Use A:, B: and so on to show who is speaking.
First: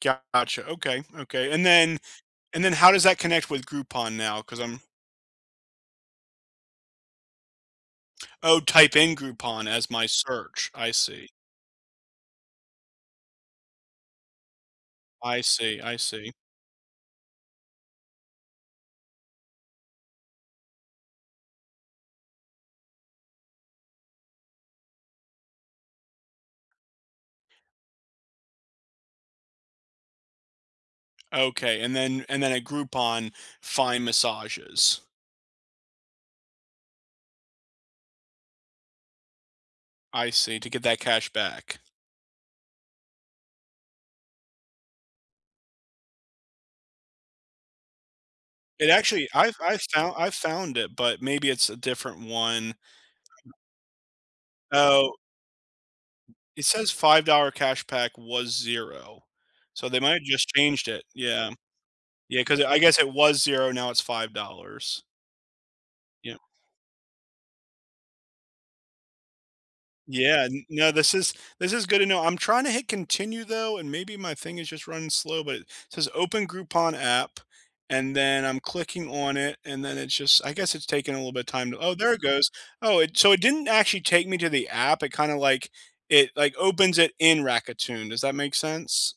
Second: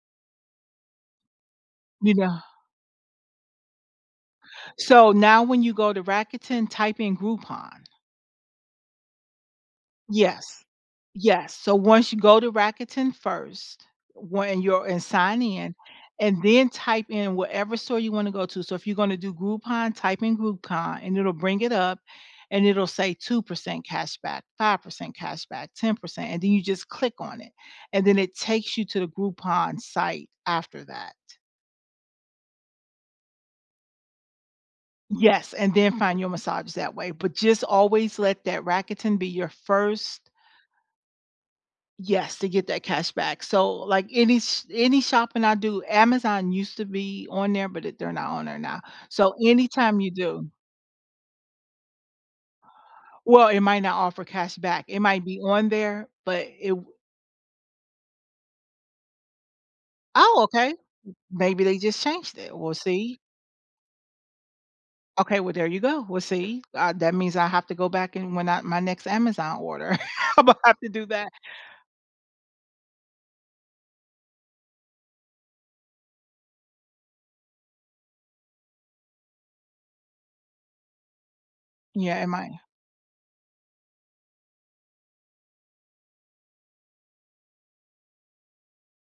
A: Gotcha, okay, okay, and then
B: You know
A: and then how does that connect with Groupon now, 'cause I'm
B: So, now when you go to Rakuten type in Groupon.
A: Oh, type in Groupon as my
B: Yes.
A: search. I see.
B: Yes, so once you go to Rakuten first, when you're and
A: I
B: sign in,
A: see I see.
B: and then type in whatever store you wanna go to, so if you're gonna do Groupon type in Groupon and it'll bring it up and it'll say 2% cashback, 5% cashback, 10% and then you just click on it, and then it takes you to the Groupon site after that.
A: Okay, and then and then at Groupon, find massages.
B: Yes, and then find your massage that way, but just always let that Rakuten be your first
A: I see, to get that cash back.
B: Yes, to get that cash back, so like any s any shopping I do Amazon used to be on there, but it they're not on there now,
A: It actually
B: so
A: I've I've
B: anytime you
A: found I've
B: do
A: found it, but maybe it's a different one.
B: Well it might not offer cash back it
A: Oh.
B: might be on there, but
A: It
B: it w
A: says $5 cash pack was 0, so they might've
B: Oh,
A: just
B: okay,
A: changed it. Yeah.
B: maybe they just changed
A: Yeah,
B: it,
A: 'cause
B: we'll
A: I guess it
B: see.
A: was 0, now it's $5.
B: Okay, well there you go, we'll
A: Yep.
B: see, uh, that means I have to go back, and when I my next Amazon order
A: Yeah.
B: imma have to
A: No,
B: do
A: this
B: that.
A: is this is good to know. I'm trying to hit continue, though, and maybe my thing is just running slow, but it says, "Open Groupon app," and then I'm clicking on it, and then it's just I guess it's taking a little bit of time to oh, there
B: Yeah,
A: it
B: it
A: goes.
B: might.
A: Oh, it so it didn't actually take me to the app, it kinda, like, it, like, opens it in Rakuten, does that make sense?